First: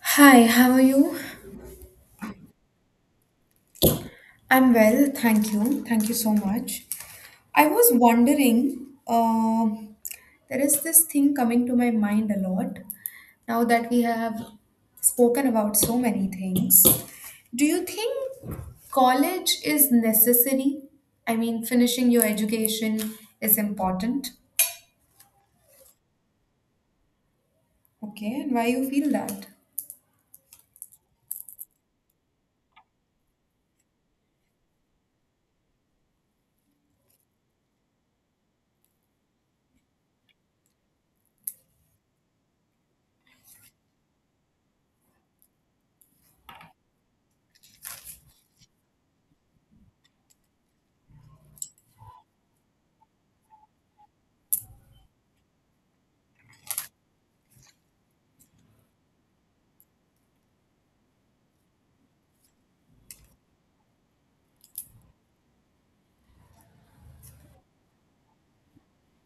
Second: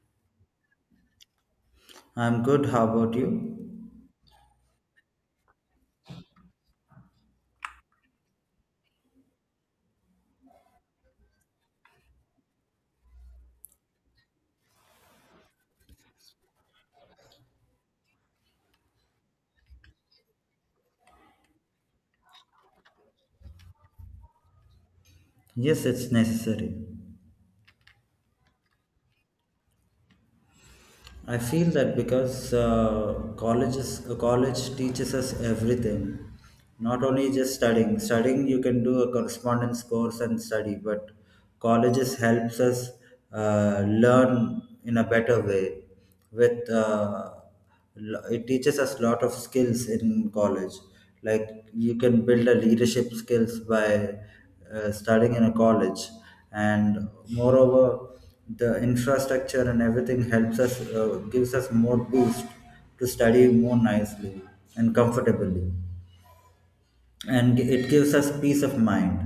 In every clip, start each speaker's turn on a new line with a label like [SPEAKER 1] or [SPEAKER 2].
[SPEAKER 1] Hi, how are you?
[SPEAKER 2] I'm good. How about you?
[SPEAKER 1] I'm well, thank you. Thank you so much. I was wondering, there is this thing coming to my mind a lot now that we have spoken about so many things. Do you think college is necessary? I mean, finishing your education is important.
[SPEAKER 2] Yes, it's necessary.
[SPEAKER 1] Okay, and why you feel that?
[SPEAKER 2] I feel that because college teaches us everything. Not only just studying. Studying, you can do a correspondence course and study, but colleges helps us learn in a better way with uh, it teaches us a lot of skills in college, like you can build a leadership skills by studying in a college. And moreover, the infrastructure and everything helps us, gives us more boost to study more nicely and comfortably, and it gives us peace of mind.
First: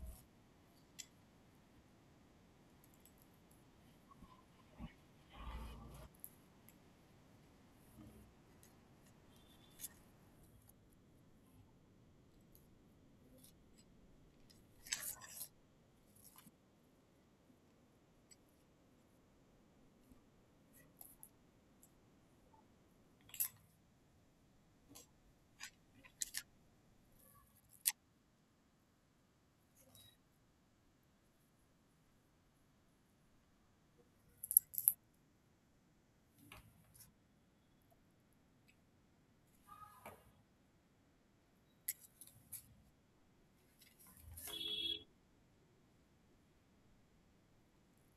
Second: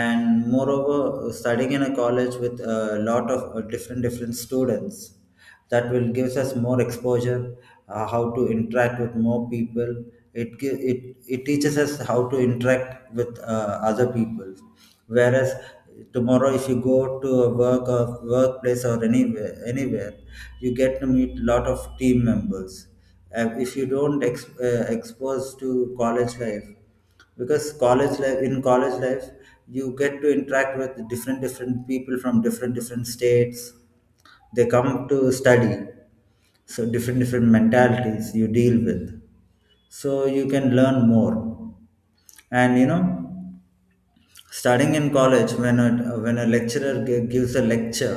[SPEAKER 2] And moreover, studying in a college with a lot of different different students, that will gives us more exposure, how to interact with more people. It gi- it it teaches us how to interact with other people. Whereas tomorrow, if you go to a work or workplace or anywhere, you get to meet lot of team members. If you don't expose to college life, because college life, you get to interact with different different people from different different states. They come to study, so different different mentalities you deal with, so you can learn more. And you know, starting in college, when a lecturer gives a lecture,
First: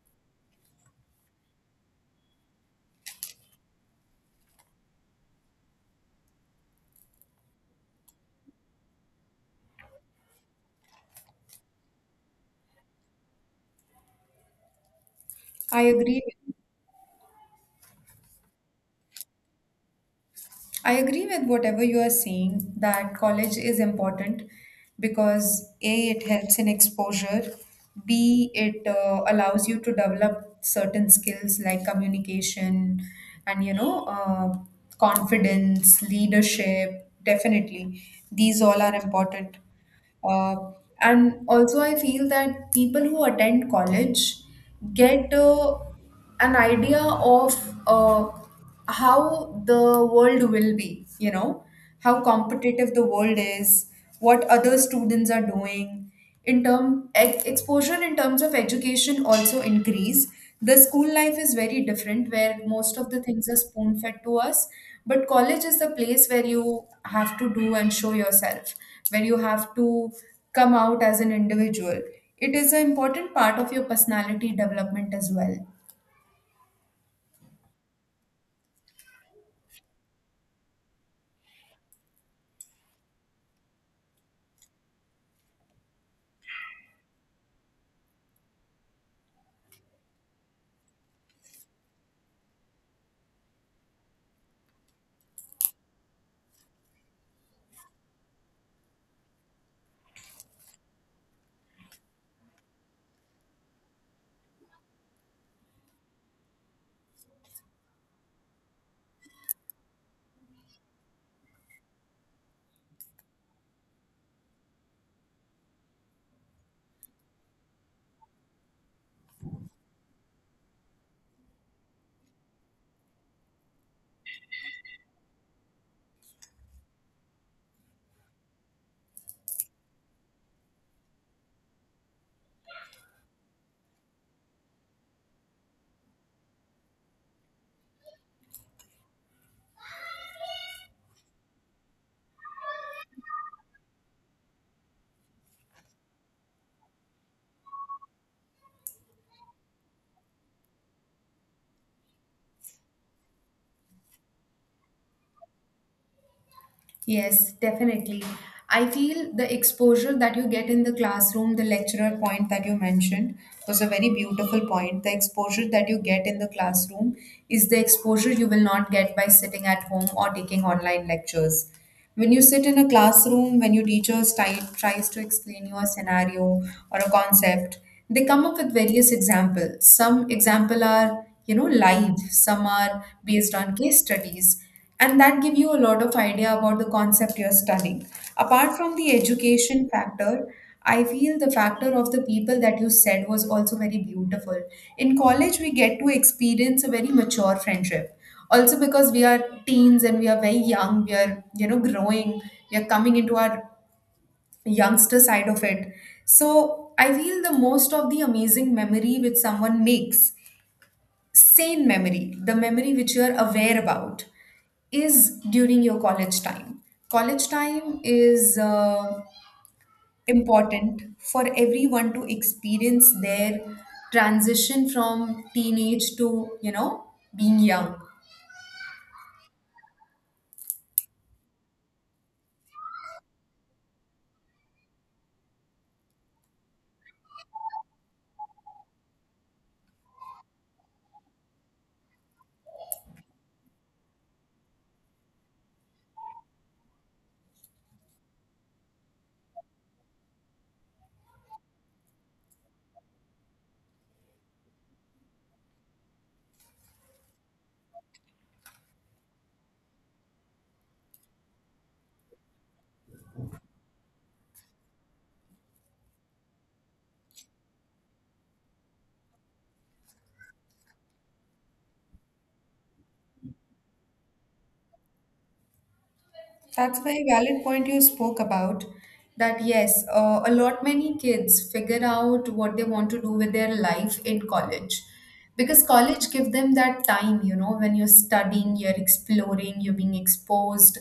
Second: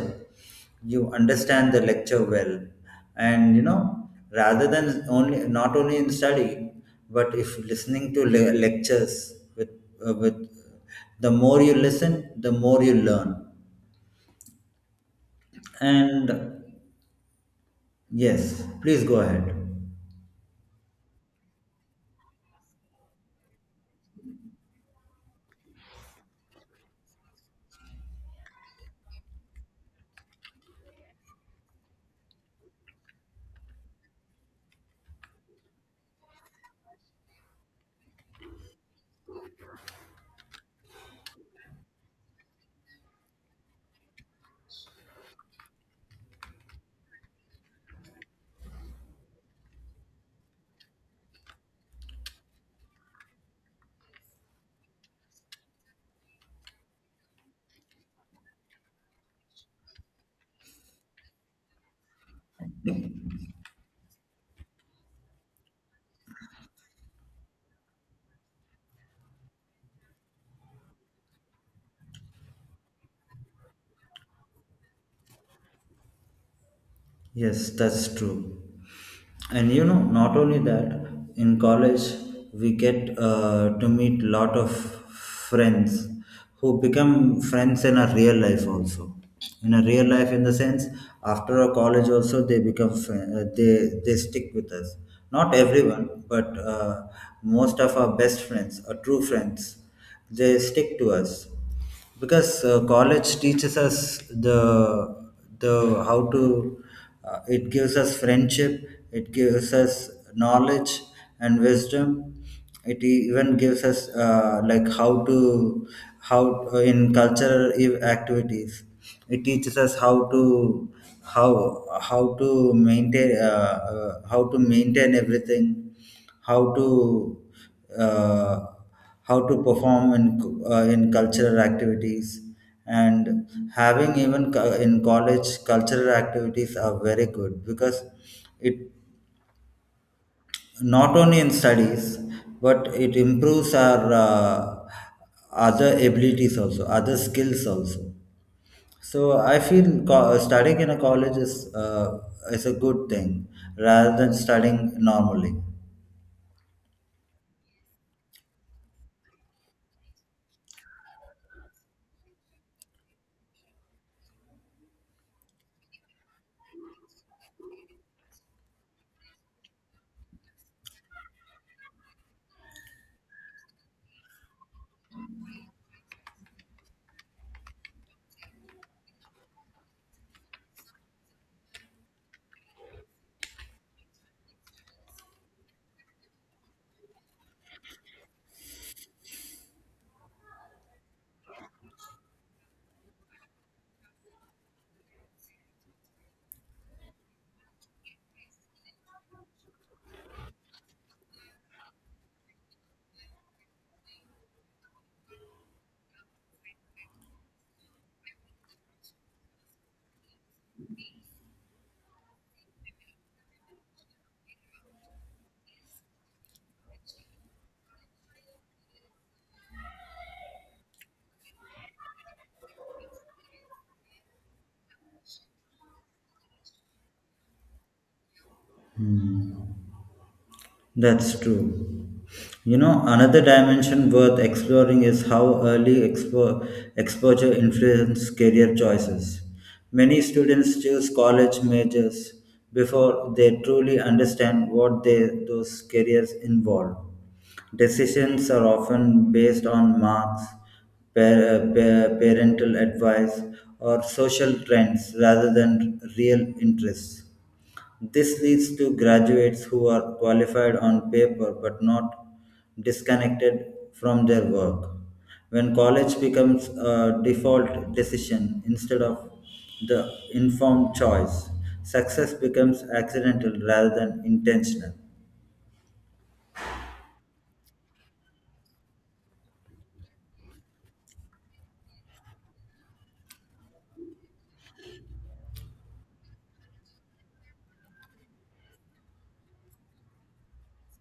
[SPEAKER 2] you understand the lecture well. And you know, rather than only not only in studying, but if listening to lectures with, the more you listen, the more you learn.
[SPEAKER 1] I agree
[SPEAKER 2] And yes, please go ahead.
[SPEAKER 1] I agree with whatever you are saying that college is important because A, it helps in exposure, B, it allows you to develop certain skills like communication and you know, confidence, leadership. Definitely, these all are important. Uh, and also, I feel that people who attend college get an idea of uh, how the world will be, you know, how competitive the world is, what other students are doing in term exposure in terms of education also increase. The school life is very different where most of the things are spoon fed to us, but college is the place where you have to do and show yourself, where you have to come out as an individual. It is an important part of your personality development as well.
[SPEAKER 2] Yes, that's true. And you know, not only that, in college we get to meet lot of friends who become friends in a real life also. In a real life, in the sense, after a college also they become friend, they stick with us. Not everyone, but most of our best friends, our true friends, they stick to us. Because college teaches us the how to, it gives us friendship, it gives us knowledge and wisdom. It even gives us, like how to how in cultural activities, it teaches us how how to maintain everything, how to, uh, how to perform in cultural activities. And having even in college, cultural activities are very good, because it, not only in studies, but it improves our other abilities also, other skills also. So I feel studying in a college is a good thing rather than studying normally.
[SPEAKER 1] Yes, definitely. I feel the exposure that you get in the classroom, the lecturer point that you mentioned was a very beautiful point. The exposure that you get in the classroom is the exposure you will not get by sitting at home or taking online lectures. When you sit in a classroom, when your teacher tries to explain you a scenario or a concept, they come up with various examples. Some example are, you know, live, some are based on case studies and that give you a lot of idea about the concept you're studying apart from the education factor. I feel the factor of the people that you said was also very beautiful. In college we get to experience a very mature friendship also because we are teens and we are very young, we are, you know, growing, we are coming into our youngster side of it. So I feel the most of the amazing memory which someone makes, sane memory, the memory which you are aware about, is during your college time. College time is important for everyone to experience their transition from teenage to, you know, being young.
[SPEAKER 2] Hmm. That's true. You know, another dimension worth exploring is how early exposure influences career choices. Many students choose college majors before they truly understand what they, those careers involve. Decisions are often based on marks, parental advice, or social trends rather than real interests. This leads to graduates who are qualified on paper but not disconnected from their work. When college becomes a default decision instead of the informed choice, success becomes accidental rather than intentional.
[SPEAKER 1] That's a very valid point you spoke about. That yes, a lot many kids figure out what they want to do with their life in college, because college give them that time. You know, when you're studying, you're exploring, you're being exposed.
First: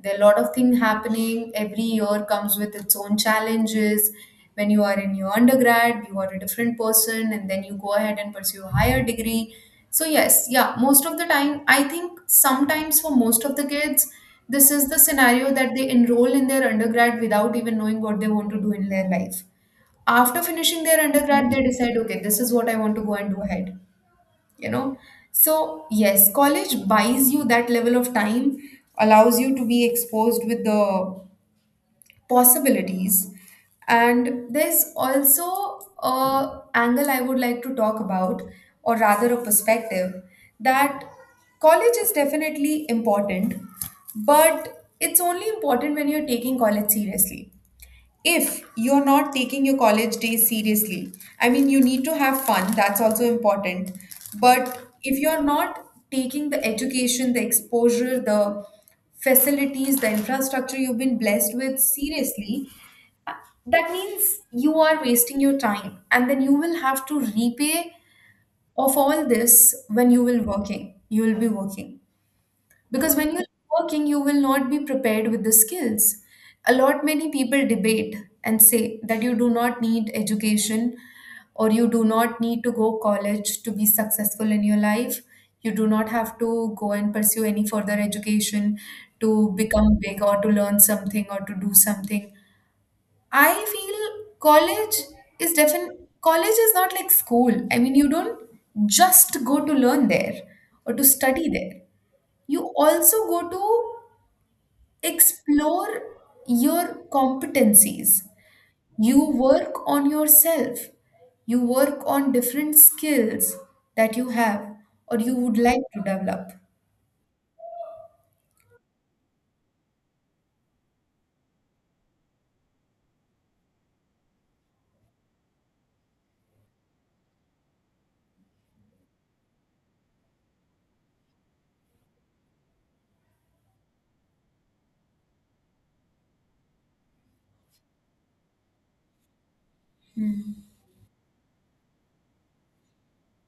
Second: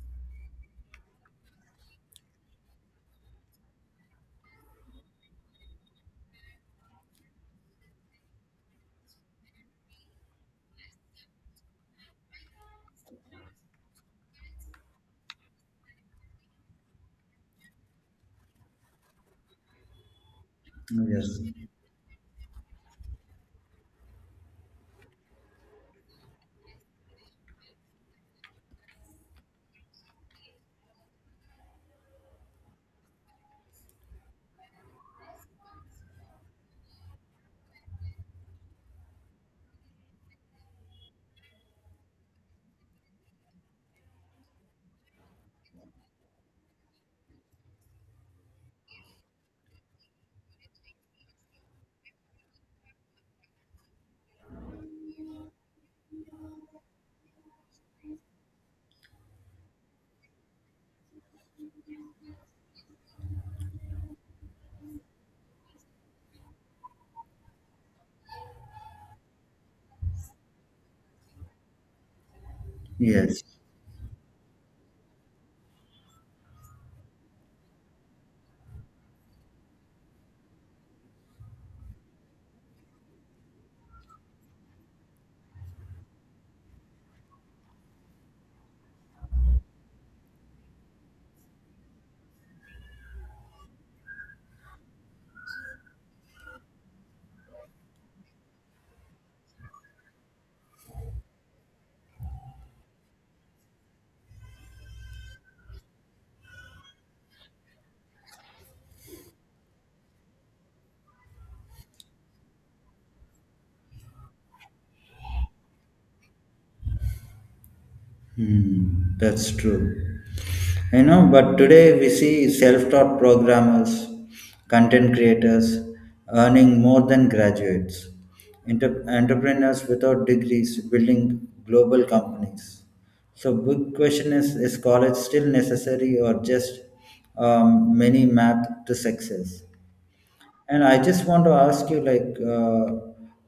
[SPEAKER 1] There are a lot of things happening. Every year comes with its own challenges. When you are in your undergrad, you are a different person, and then you go ahead and pursue a higher degree. So yes, yeah, most of the time, I think sometimes for most of the kids, this is the scenario that they enroll in their undergrad without even knowing what they want to do in their life. After finishing their
[SPEAKER 2] Yes.
[SPEAKER 1] undergrad, they decide, okay, this is what I want to go and do ahead, you know? So yes, college buys you that level of time, allows you to be exposed with the possibilities. And there's also a angle I would like to talk about, or rather a perspective, that college is definitely important, but it's only important when you're taking college seriously. If you're not taking your college days seriously, I mean, you need to have fun, that's also important, but if you're not taking the education, the exposure, the facilities, the infrastructure you've been blessed with seriously, uh, that means you are wasting your time and then you will have to repay of all this when you will working, you will be working. Because when you're
[SPEAKER 2] Yes.
[SPEAKER 1] working, you will not be prepared with the skills. A lot many people debate and say that you do not need education or you do not need to go college to be successful in your life. You do not have to go and pursue any further education to become big or to learn something or to do something. I feel college is definite. College is not like school. I mean, you don't just go to learn there or to study there. You also go to explore your competencies. You work on yourself. You work on different skills that you have or you would like to develop.
[SPEAKER 2] Hmm, that's true. You know, but today we see self taught programmers, content creators earning more than graduates, entrepreneurs without degrees building global companies. So, big question is college still necessary, or just many math to success? And I just want to ask you, like,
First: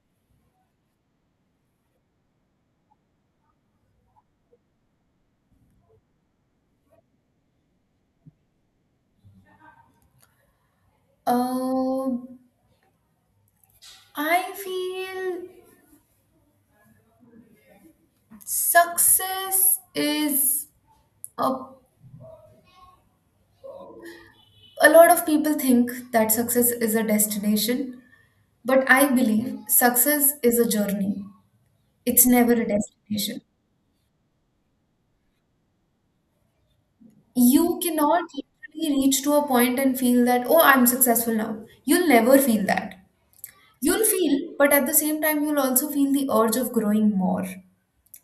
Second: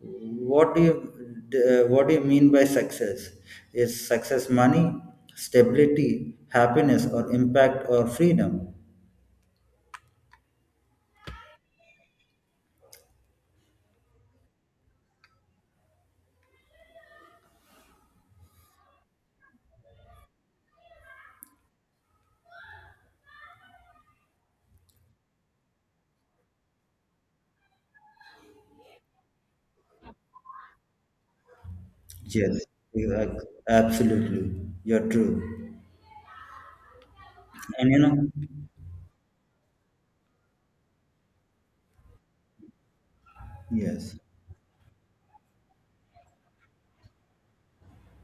[SPEAKER 2] what do you what do you mean by success? Is success money, stability, happiness, or impact or freedom?
[SPEAKER 1] Um, I feel success is a, a lot of people think that success is a destination, but I believe success is a journey. It's never
[SPEAKER 2] Yes,
[SPEAKER 1] a
[SPEAKER 2] you
[SPEAKER 1] destination.
[SPEAKER 2] are- absolutely, you're true.
[SPEAKER 1] You
[SPEAKER 2] And you know,
[SPEAKER 1] cannot literally reach to a point and feel that, oh, I'm successful now. You'll never feel that. You'll
[SPEAKER 2] yes,
[SPEAKER 1] feel, but at the same time you'll also feel the urge of growing more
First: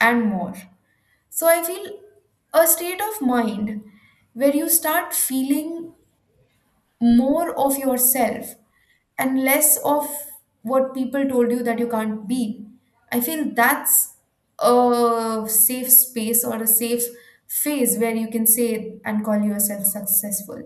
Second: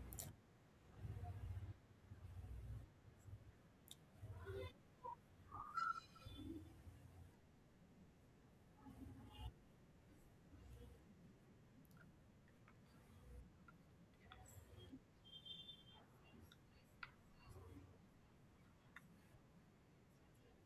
[SPEAKER 1] and more. So I feel a state of mind where you start feeling more of yourself and less of what people told you that you can't be, I feel that's a safe space or a safe phase where you can say and call yourself successful.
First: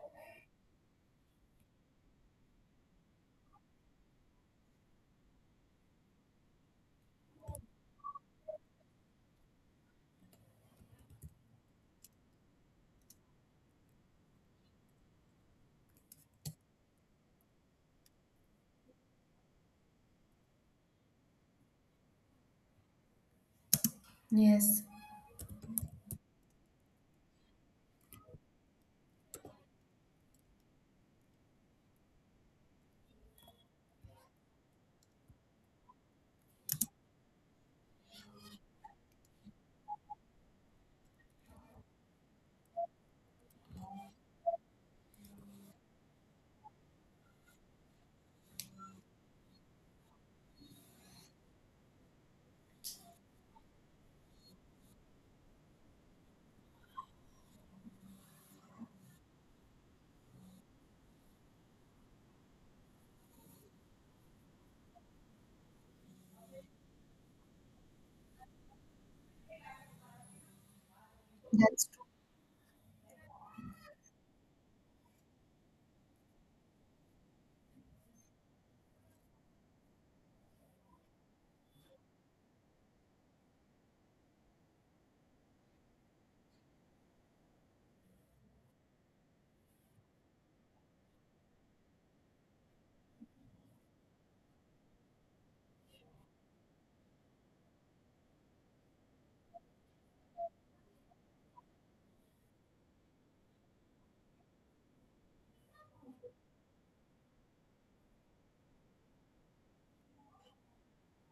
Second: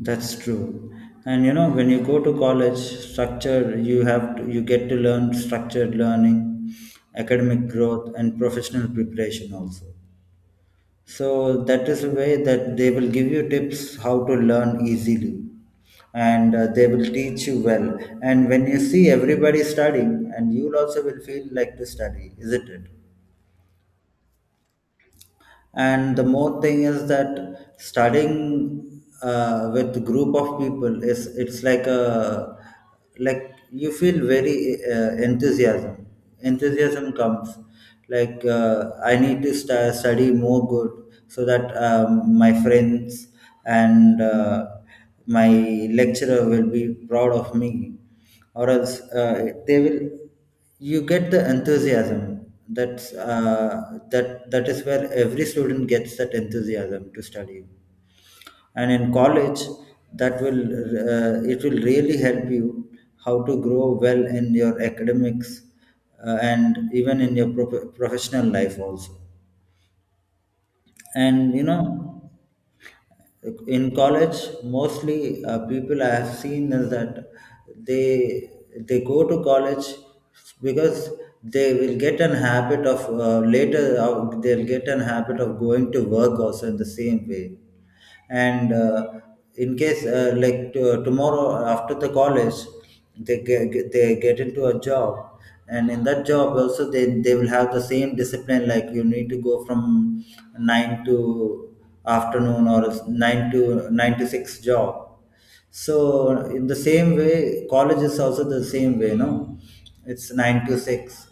[SPEAKER 2] that's true. And you know, when you go to college, structure you have to, you get to learn structured learning, academic growth, and professional preparation also. So that is the way that they will give you tips how to learn easily, and they will teach you well. And when you see everybody studying, and you also will feel like to study, isn't it?
[SPEAKER 1] Yes,
[SPEAKER 2] And the more thing is that studying with group of people is, it's like a, like you feel very enthusiasm comes, like I need to study more good, so that my friends and my lecturer will be proud of me. Or else they will you get the enthusiasm, that is where every student gets that enthusiasm to study. And in college, that will it will really help you how to grow well in your academics, and even in your professional life also. And you
[SPEAKER 1] that's
[SPEAKER 2] know, in college mostly people I have seen is that they they go to college because they will get an habit of, later they'll get an habit of going to work also in the same way. And in case tomorrow after the college, they get into a job. And in that job also, they will have the same discipline, like you need to go from 9 to afternoon, or 9 to 6 job. So in the same way, college is also the same way, no? It's nine to six,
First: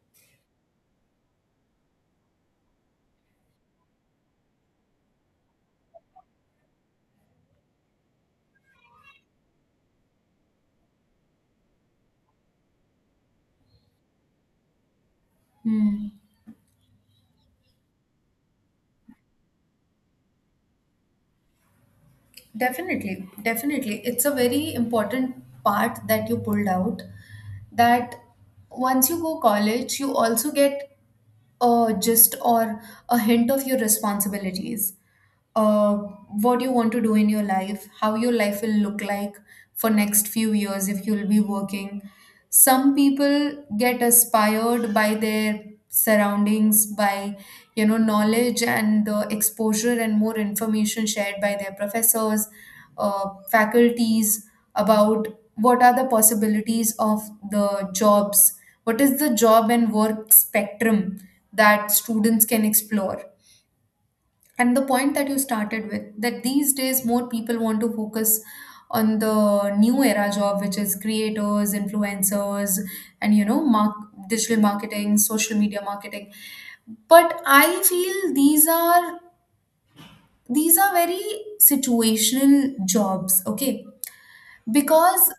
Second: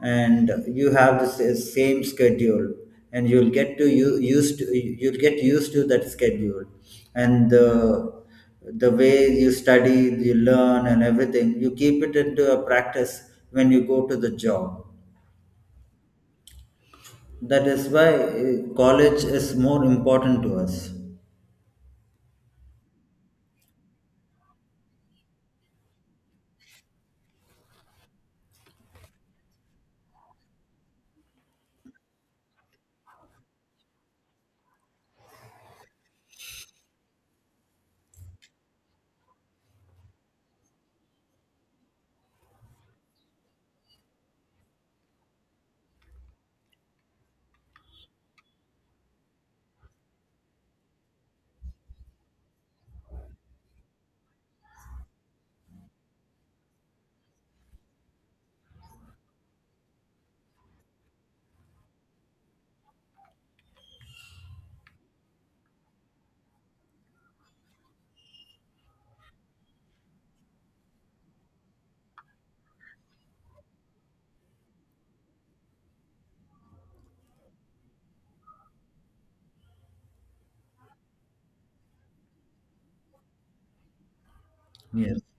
[SPEAKER 2] and you have the same schedule, and you'll get to you'll get used to that schedule. And the way you study, you learn, and everything, you keep it into a practice when you go to the job.
[SPEAKER 1] true. Hmm.
[SPEAKER 2] That is why college is more important to us.
[SPEAKER 1] Definitely, definitely. It's a very important part that you pulled out, that once you go college, you also get just or a hint of your responsibilities, uh, what you want to do in your life, how your life will look like for next few years if you'll be working. Some people get inspired by their surroundings, by, you know, knowledge and the exposure and more information shared by their professors, faculties, about what are the possibilities of the jobs, what is the job and work spectrum that students can explore. And the point that you started with, that these days more people want to focus on the new era job, which is creators, influencers, and you know, mark, digital marketing, social media marketing. But I feel these are, these are very situational jobs, okay,
[SPEAKER 2] Yes.
[SPEAKER 1] because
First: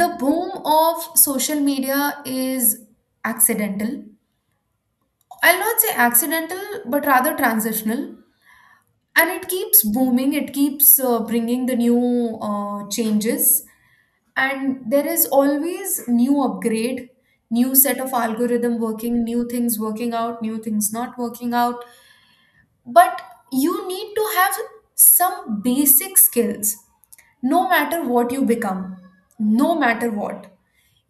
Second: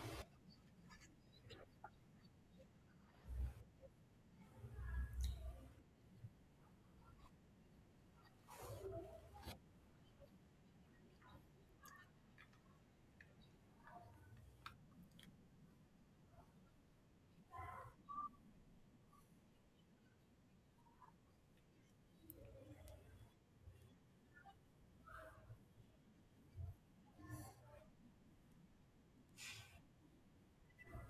[SPEAKER 1] the boom of social media is accidental. I'll not say accidental, but rather transitional. And it keeps booming, it keeps bringing the new changes. And there is always new upgrade, new set of algorithm working, new things working out, new things not working out. But you need to have some basic skills, no matter what you become, no matter what.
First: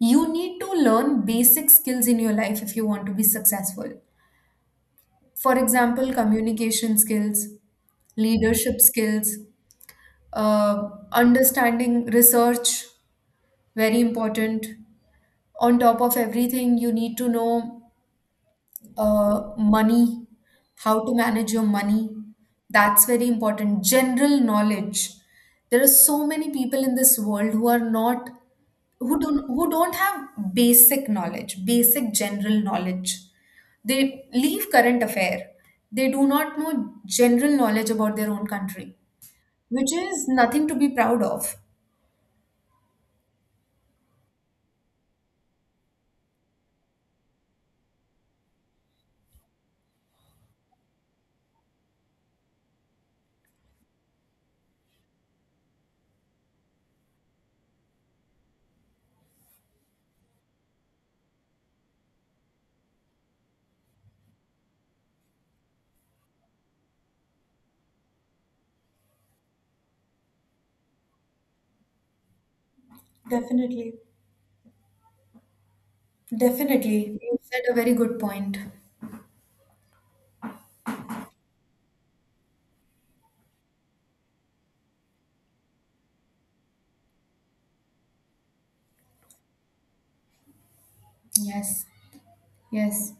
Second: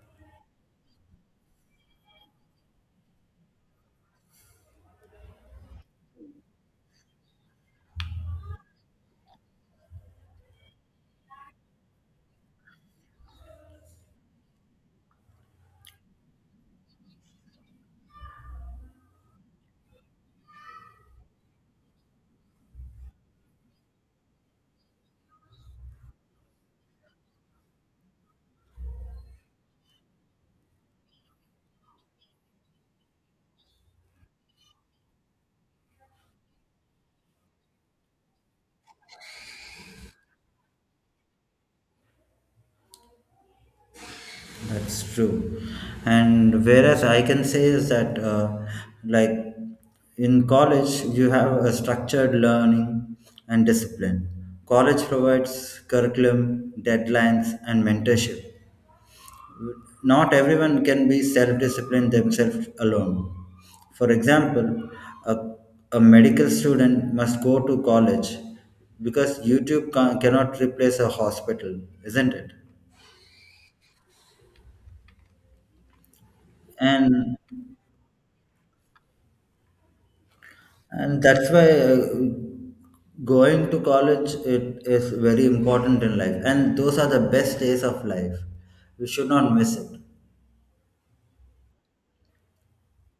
[SPEAKER 1] You need to learn basic skills in your life if you want to be successful. For example, communication skills, leadership skills, understanding research, very important. On top of everything, you need to know money, how to manage your money. That's very important. General knowledge. There are so many people in this world who are not, who don't have basic knowledge, basic general knowledge. They leave current affair. They do not know general knowledge about their own country, which is nothing to be proud of.
[SPEAKER 2] That's true. And whereas I can say is that, like in college, you have a structured learning and discipline. College provides curriculum, deadlines, and mentorship. Not everyone can be self disciplined themselves alone. For example, a, a medical student must go to college because YouTube cannot replace a hospital, isn't it?
[SPEAKER 1] Definitely. Definitely.
[SPEAKER 2] And
[SPEAKER 1] You said a very good point.
[SPEAKER 2] and that's why going to college, it is very important in life, and those are the best days of life, we should not miss it.
[SPEAKER 1] Yes. Yes.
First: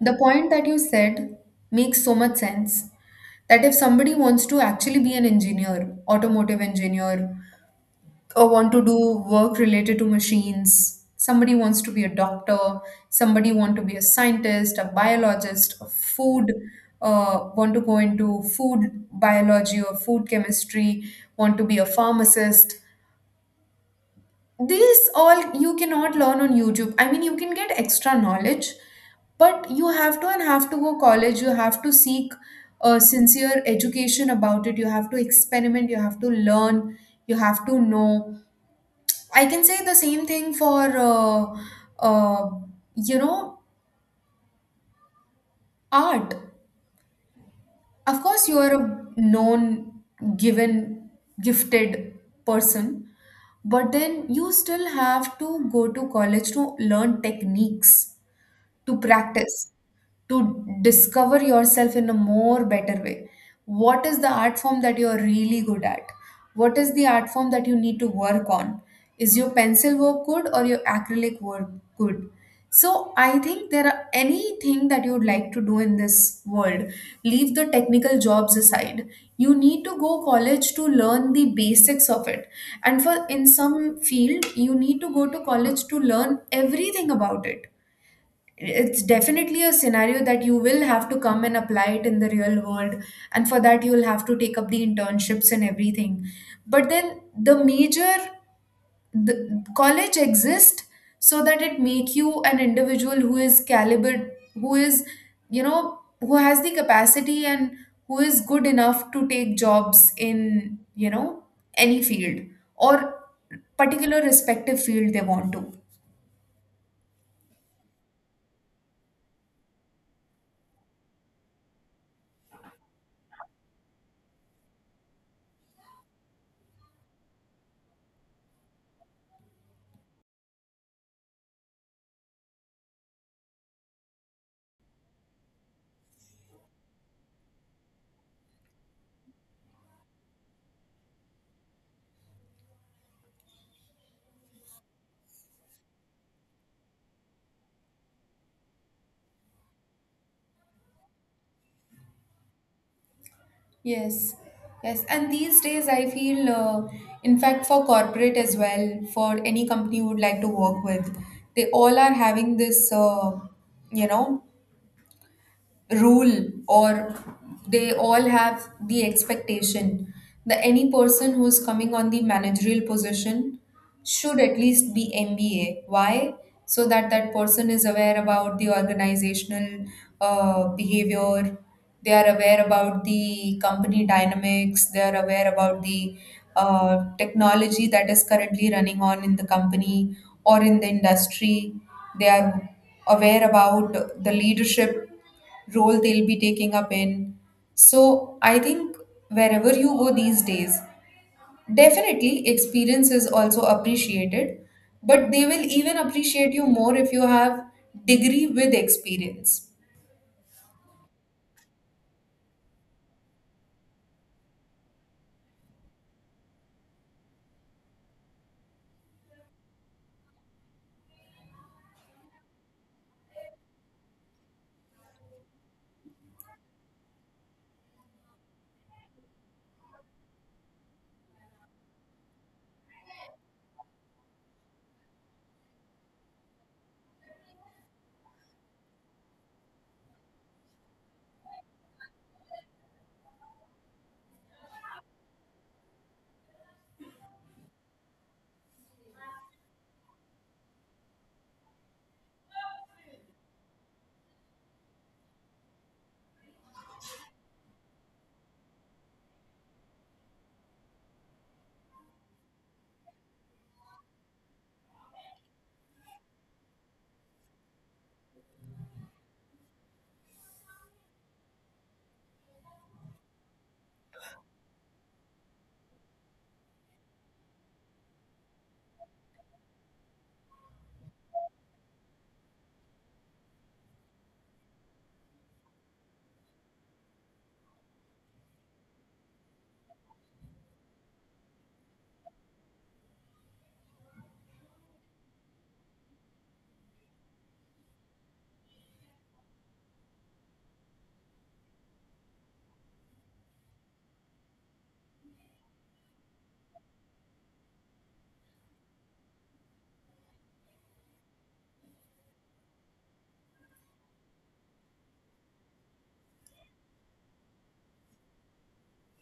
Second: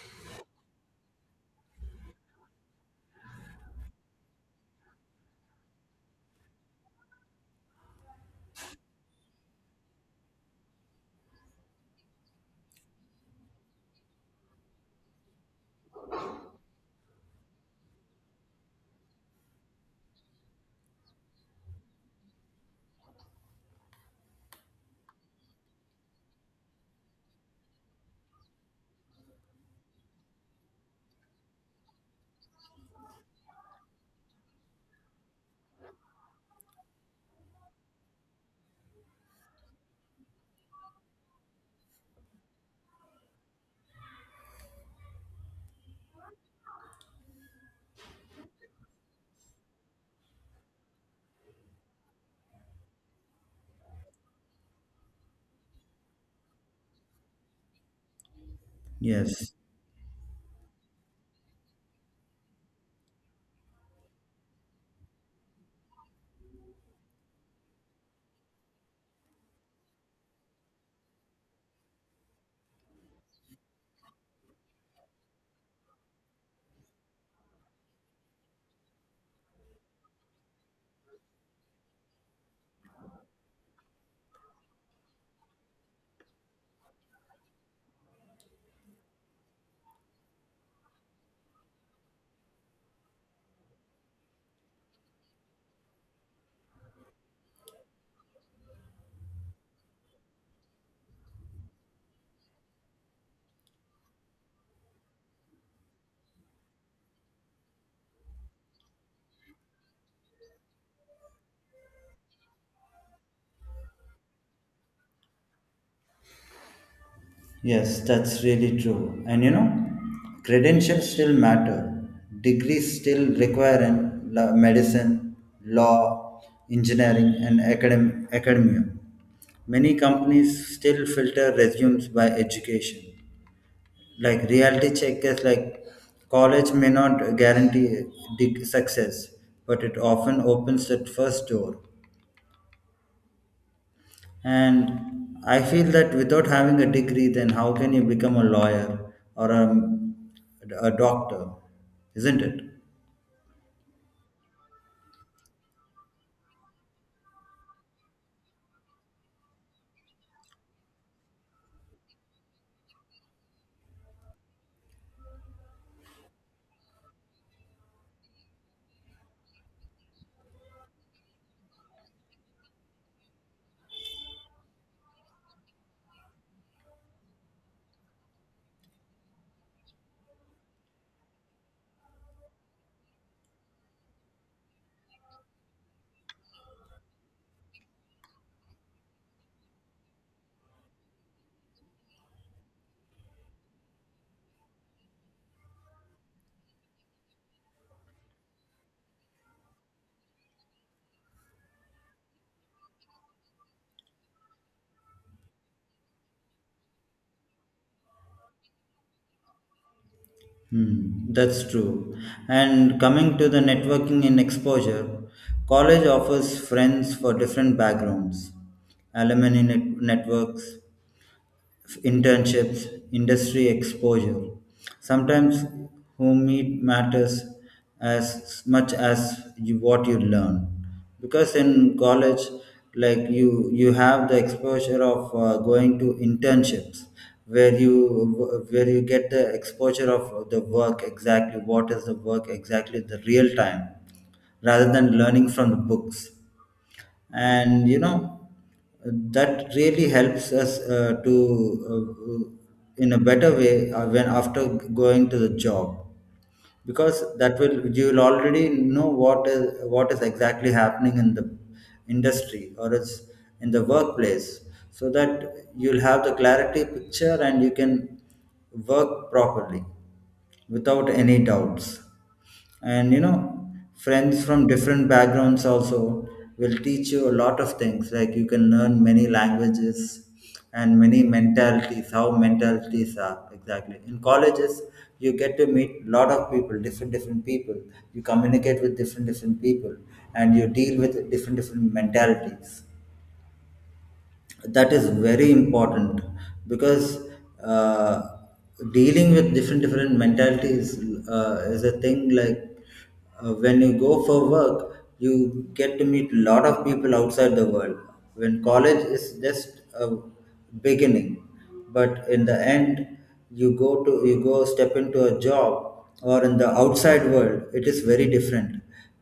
[SPEAKER 1] The point that you said makes so much sense, that if somebody wants to actually be an engineer, automotive engineer, or want to do work related to machines, somebody wants to be a doctor, somebody want to be a scientist, a biologist, a food, want to go into food biology or food chemistry, want to be a pharmacist. This all you cannot learn on YouTube. I mean, you can get extra knowledge, but you have to and have to go college. You have to seek a sincere education about it. You have to experiment. You have to learn. You have to know. I can say the same thing for, uh, you know, art. Of course, you are a known, given, gifted person, but then you still have to go to college to learn techniques, to
[SPEAKER 2] Yes.
[SPEAKER 1] practice, to discover yourself in a more better way. What is the art form that you're really good at? What is the art form that you need to work on? Is your pencil work good or your acrylic work good? So I think there are anything that you would like to do in this world. Leave the technical jobs aside. You need to go college to learn the basics of it. And for in some field, you need to go to college to learn everything about it. It's definitely a scenario that you will have to come and apply it in the real world, and for that you will have to take up the internships and everything. But then the major, the college exists so that it make you an individual who is caliber, who is, you know, who has the capacity and who is good enough to take jobs in, you know, any field or particular respective field they want to.
[SPEAKER 2] Yes, that's really true. And you know, credentials still matter. Degrees still require in medicine, law, engineering, and academia. Many companies still filter resumes by education. Like reality check is like college may not guarantee success, but it often opens that first door. And I feel that without having a degree, then how can you become a lawyer or a doctor? Isn't it?
[SPEAKER 1] Yes, yes. And these days, I feel, in fact, for corporate as well, for any company you would like to work with, they all are having this, you know, rule, or they all have the expectation that any person who's coming on the managerial position should at least be MBA. Why? So that that person is aware about the organizational behavior. They are aware about the company dynamics. They are aware about the technology that is currently running on in the company or in the industry. They are aware about the leadership role they'll be taking up in. So I think wherever you go these days, definitely experience is also appreciated, but they will even appreciate you more if you have degree with experience.
[SPEAKER 2] Hmm, that's true. And coming to the networking and exposure, college offers friends for different backgrounds, alumni networks, internships, industry exposure. Sometimes whom it matters as much as you, what you learn. Because in college, like you have the exposure of going to internships, where you get the exposure of the work, exactly what is the work, exactly the real time, rather than learning from the books. And you know, that really helps us to uh, in a better way, when after going to the job, because that will, you will already know what is exactly happening in the industry, or it's in the workplace, so that you'll have the clarity picture and you can work properly without any doubts. And you know, friends from different backgrounds also will teach you a lot of things. Like you can learn many languages and many mentalities, how mentalities are exactly. In colleges, you get to meet lot of people, different different people. You communicate with different different people, and you deal with different different mentalities. That is very important, because uh, dealing with different different mentalities is a thing. Like when you go for work, you get to meet a lot of people outside the world. When college is just a beginning, but in the end you go step into a job, or in the outside world, it is very different.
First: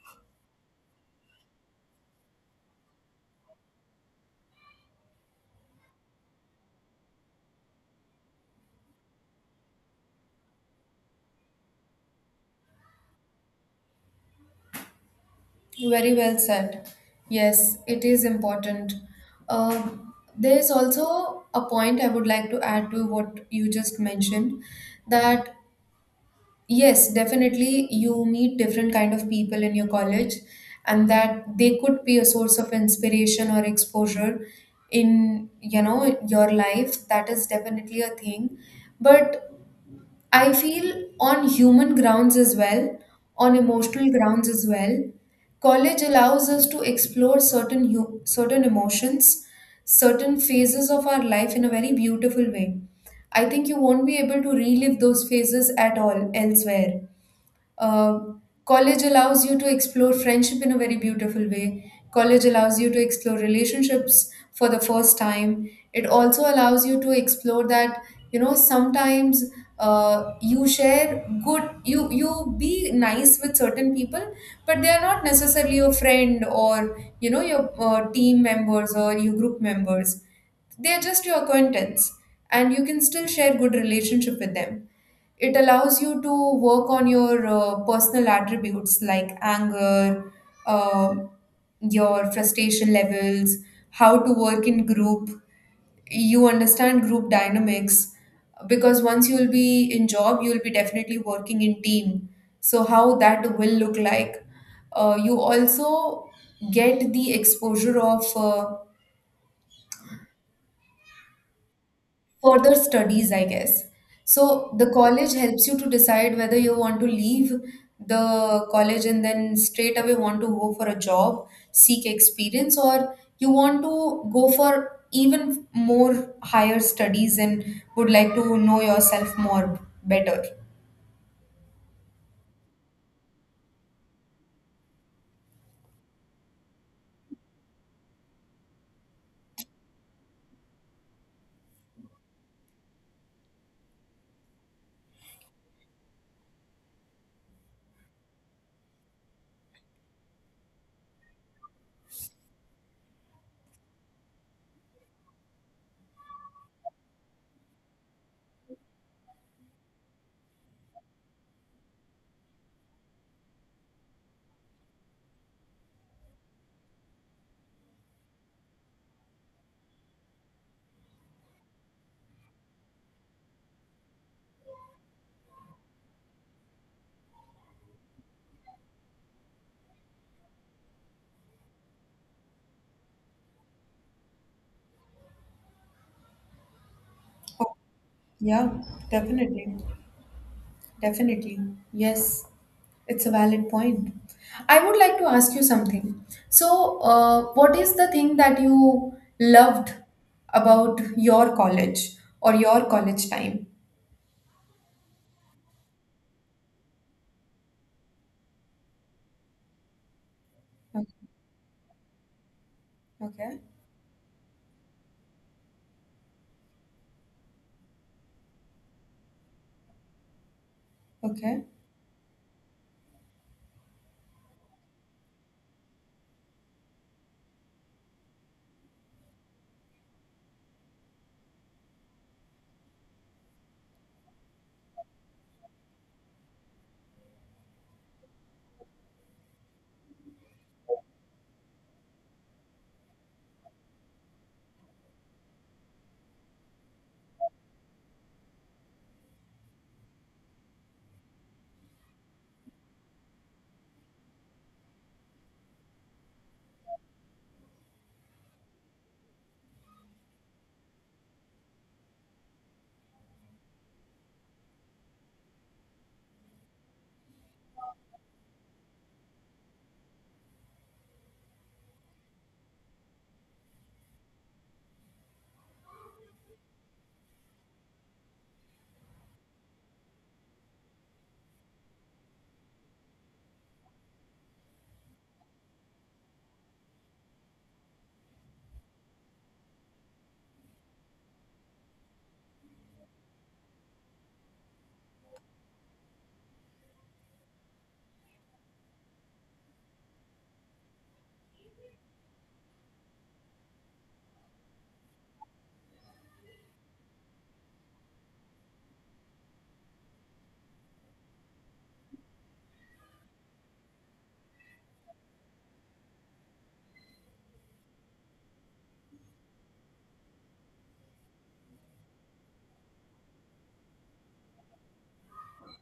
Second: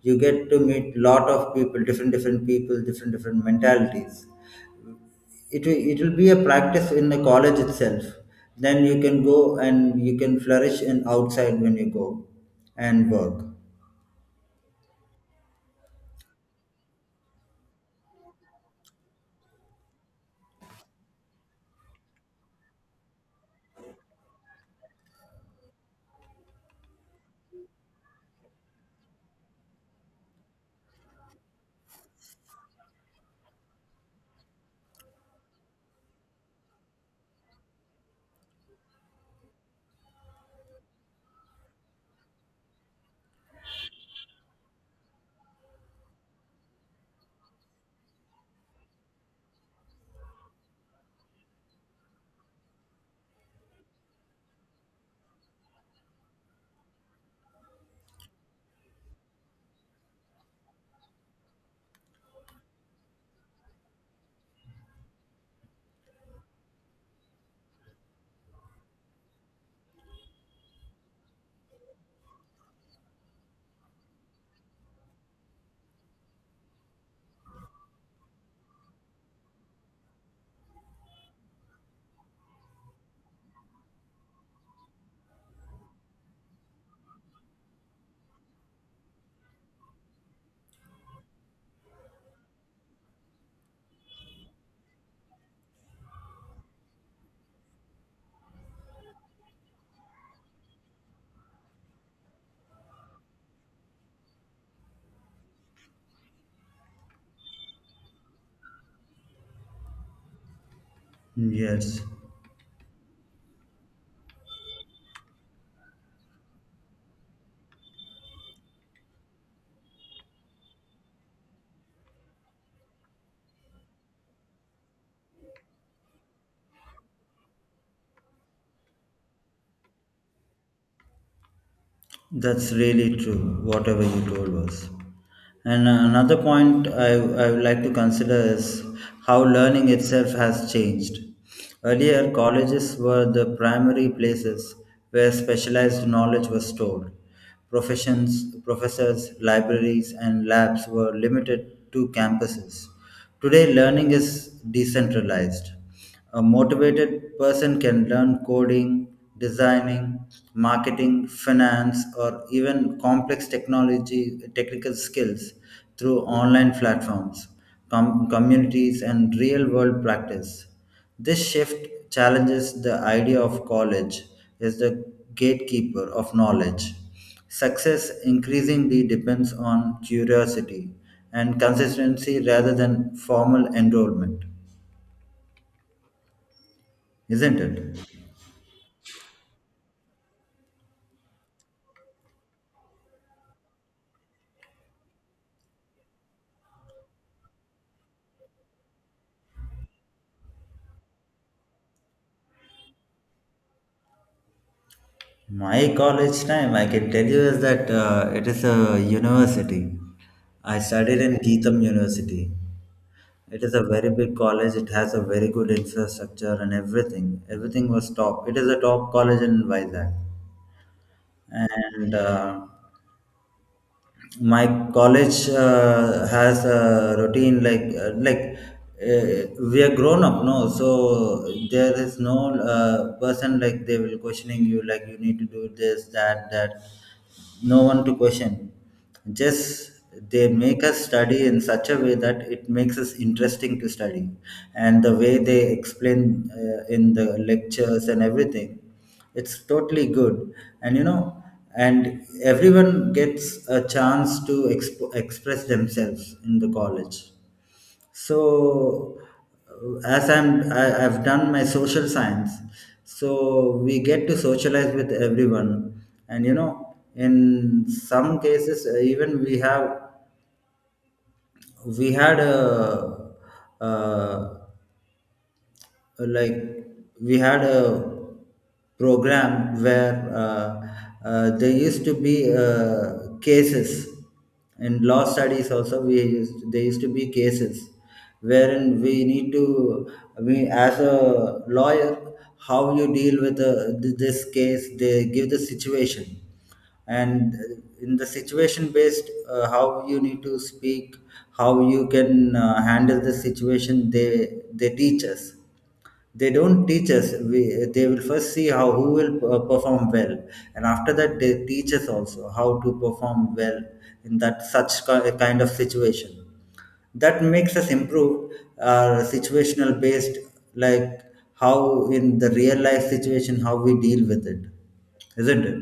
[SPEAKER 2] You get to meet lot of people, different different people, different different mentalities. It will be a practice in the college itself, then you can go and you can flourish in outside when you go and work.
[SPEAKER 1] Very well said. Yes, it is important. There is also a point I would like to add to what you just mentioned that yes, definitely. You meet different kind of people in your college, and that they could be a source of inspiration or exposure in, you know, your life. That is definitely a thing. But I feel on human grounds as well, on emotional grounds as well, college allows us to explore certain emotions, certain phases of our life in a very beautiful way. I think you won't be able to relive those phases at all elsewhere. College allows you to explore friendship in a very beautiful way. College allows you to explore relationships for the first time. It also allows you to explore that, you know, sometimes you share good, you be nice with certain people, but they are not necessarily your friend or, you know, your team members or your group members. They are just your acquaintance, and you can still share good relationship with them. It allows you to work on your personal attributes like anger, uh, your frustration levels, how to work in group. You understand group dynamics because once you'll be in job, you'll be definitely working in team. So how that will look like. You also get the exposure of
[SPEAKER 2] Yes,
[SPEAKER 1] further studies, I guess. So the college helps you to decide whether you want to leave the college and then straight away want to go for a job, seek experience, or you want to go for even more higher studies and would like to know yourself more better.
[SPEAKER 2] that's really true, whatever you told us. And another point I would like to consider is how learning itself has changed. Earlier, colleges were the primary places where specialized knowledge was stored. Professions, professors, libraries, and labs were limited to campuses. Today, learning is decentralized. A motivated person can learn coding, designing, marketing, finance, or even complex technology technical skills through online platforms, communities, and real world practice. This shift challenges the idea of college as the gatekeeper of knowledge. Success increasingly depends on curiosity and consistency rather than formal enrollment, isn't it?
[SPEAKER 1] Yeah, definitely. Definitely. Yes, it's a valid point. I would like to ask you something. So, what is the thing that you loved about your college or your college time?
[SPEAKER 2] My college time, I can tell you, is that it is a university. I
[SPEAKER 1] Okay,
[SPEAKER 2] studied in Geetham University.
[SPEAKER 1] okay.
[SPEAKER 2] It is a very big college. It has a very good infrastructure and everything. Everything was top. It is a top college in Vizag.
[SPEAKER 1] Okay.
[SPEAKER 2] And my college has a routine like we are grown up, no? So there is no person like they will questioning you, like you need to do this, that, that. No one to question. Just they make us study in such a way that it makes us interesting to study, and the way they explain in the lectures and everything, it's totally good. And you know, and everyone gets a chance to express themselves in the college. So as I've done my social science, so we get to socialize with everyone. And you know, in some cases even we had a, uh uh, like we had a program where there used to be cases in law studies also, there used to be cases wherein we need to, we as a lawyer, how you deal with this case. They give the situation, and in the situation based, how you need to speak, how you can handle the situation, they teach us. They don't teach us they will first see how, who will perform well. And after that, they teach us also how to perform well in that such kind of situation. That makes us improve our situational based, like how in the real life situation, how we deal with it, isn't it?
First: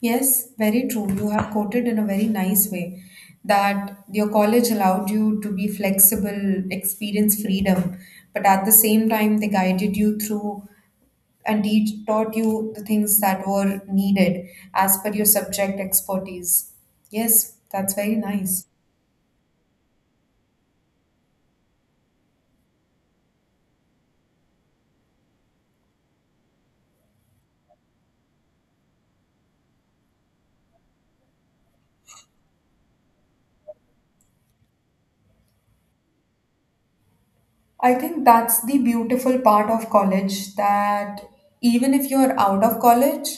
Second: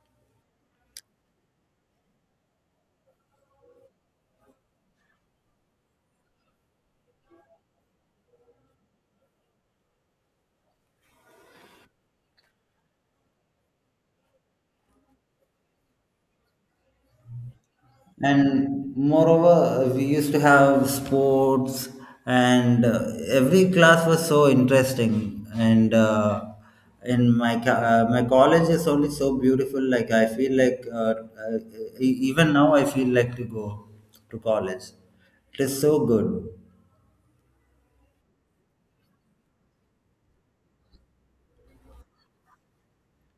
[SPEAKER 1] Yes, very true. You have quoted in a very nice way that your college allowed you to be flexible, experience freedom, but at the same time, they guided you through and he taught you the things that were needed as per your subject expertise. Yes, that's very nice.
[SPEAKER 2] And moreover, we used to have sports. And every class was so interesting. And my college is only so beautiful, like I feel like uh, even now I feel like to go to college, it is so good.
[SPEAKER 1] I think that's the beautiful part of college that even if you're out of college,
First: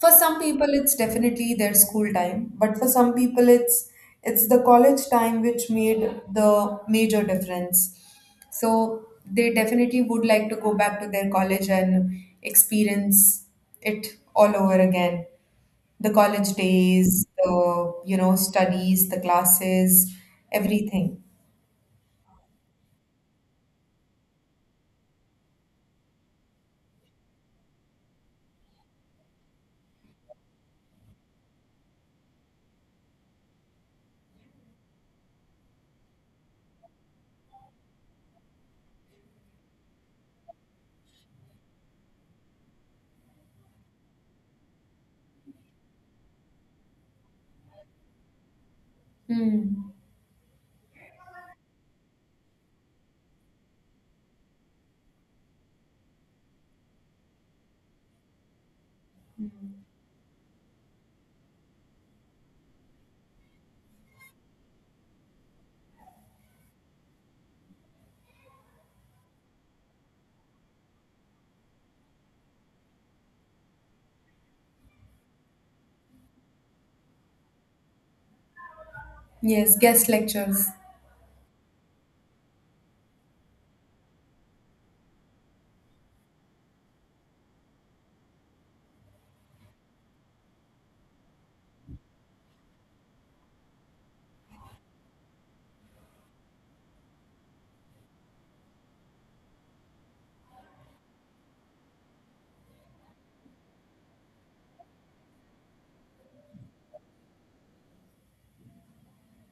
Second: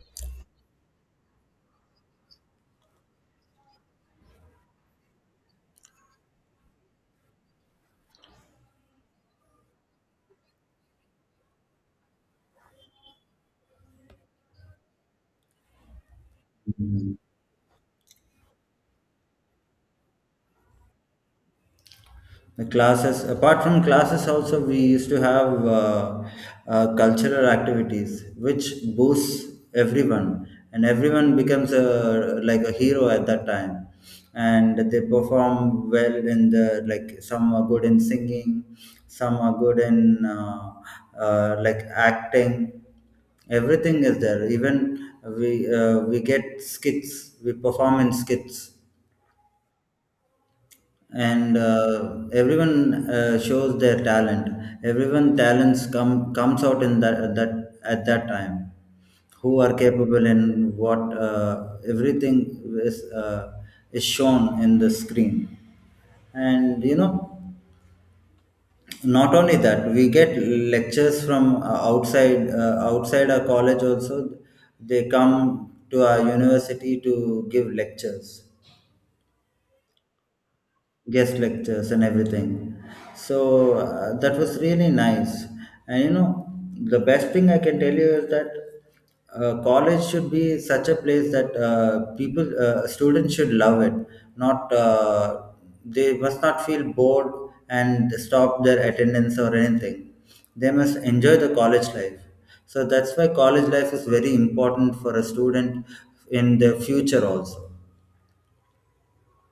[SPEAKER 1] for some people it's definitely their school time, but for some people it's the college time which made the major difference. So they definitely would like to go back to their college and experience it all over again. The college days, the, you know, studies, the classes, everything.
[SPEAKER 2] The classes, apart from classes, also we used to have cultural activities, which boosts everyone, and everyone becomes like a hero at that time. And they perform well in the, like some are good in singing, some are good in like acting. Everything is there. Even we get skits. We perform in skits.
[SPEAKER 1] Hmm.
[SPEAKER 2] And everyone shows their talent, everyone talents comes out in that at that time, who are capable and what, everything is uh, is shown in the screen. And you know, not only that, we get lectures from outside our college also. They come to our university to give lectures,
[SPEAKER 1] Yes, guest lectures.
[SPEAKER 2] guest lectures and everything. So that was really nice. And you know, the best thing I can tell you is that college should be such a place that students should love it. Not they must not feel bored and stop their attendance or anything. They must enjoy the college life. So that's why college life is very important for a student in the future also.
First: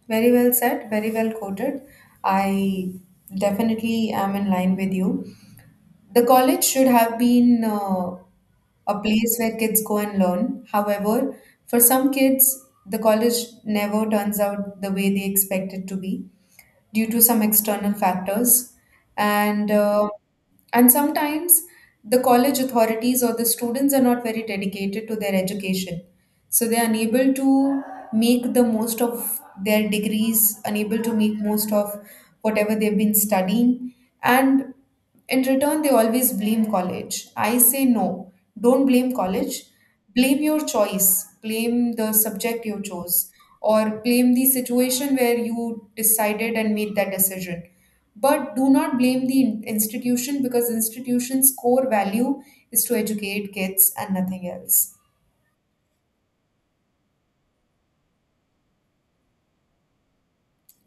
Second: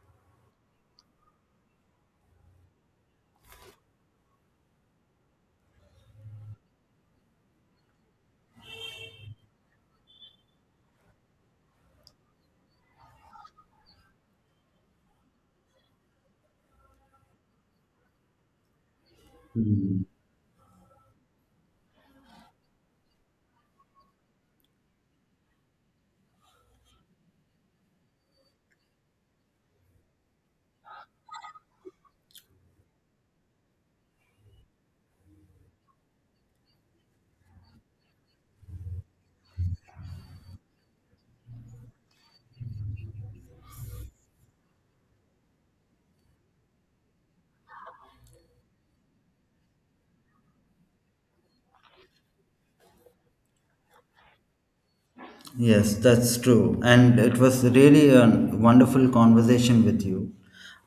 [SPEAKER 1] Very well said, very well quoted. I definitely am in line with you. The college should have been a place where kids go and learn. However, for some kids, the college never turns out the way they expect it to be due to some external factors. And
[SPEAKER 2] Hmm.
[SPEAKER 1] uh, and sometimes the college authorities or the students are not very dedicated to their education. So they are unable to make the most of their degrees, unable to make most of whatever they've been studying. And in return, they always blame college. I say no, don't blame college. Blame your choice, blame the subject you chose, or blame the situation where you decided and made that decision. But do not blame the institution because institution's core value is to educate kids and nothing else.
[SPEAKER 2] Yes, that's true. And it was really a wonderful conversation with you.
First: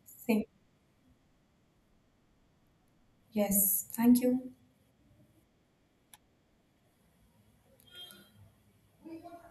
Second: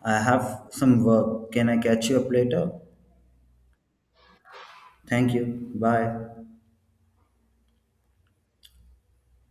[SPEAKER 2] I
[SPEAKER 1] Thank-
[SPEAKER 2] have some work. Can I catch you up later?
[SPEAKER 1] yes, thank you.
[SPEAKER 2] Thank you. Bye.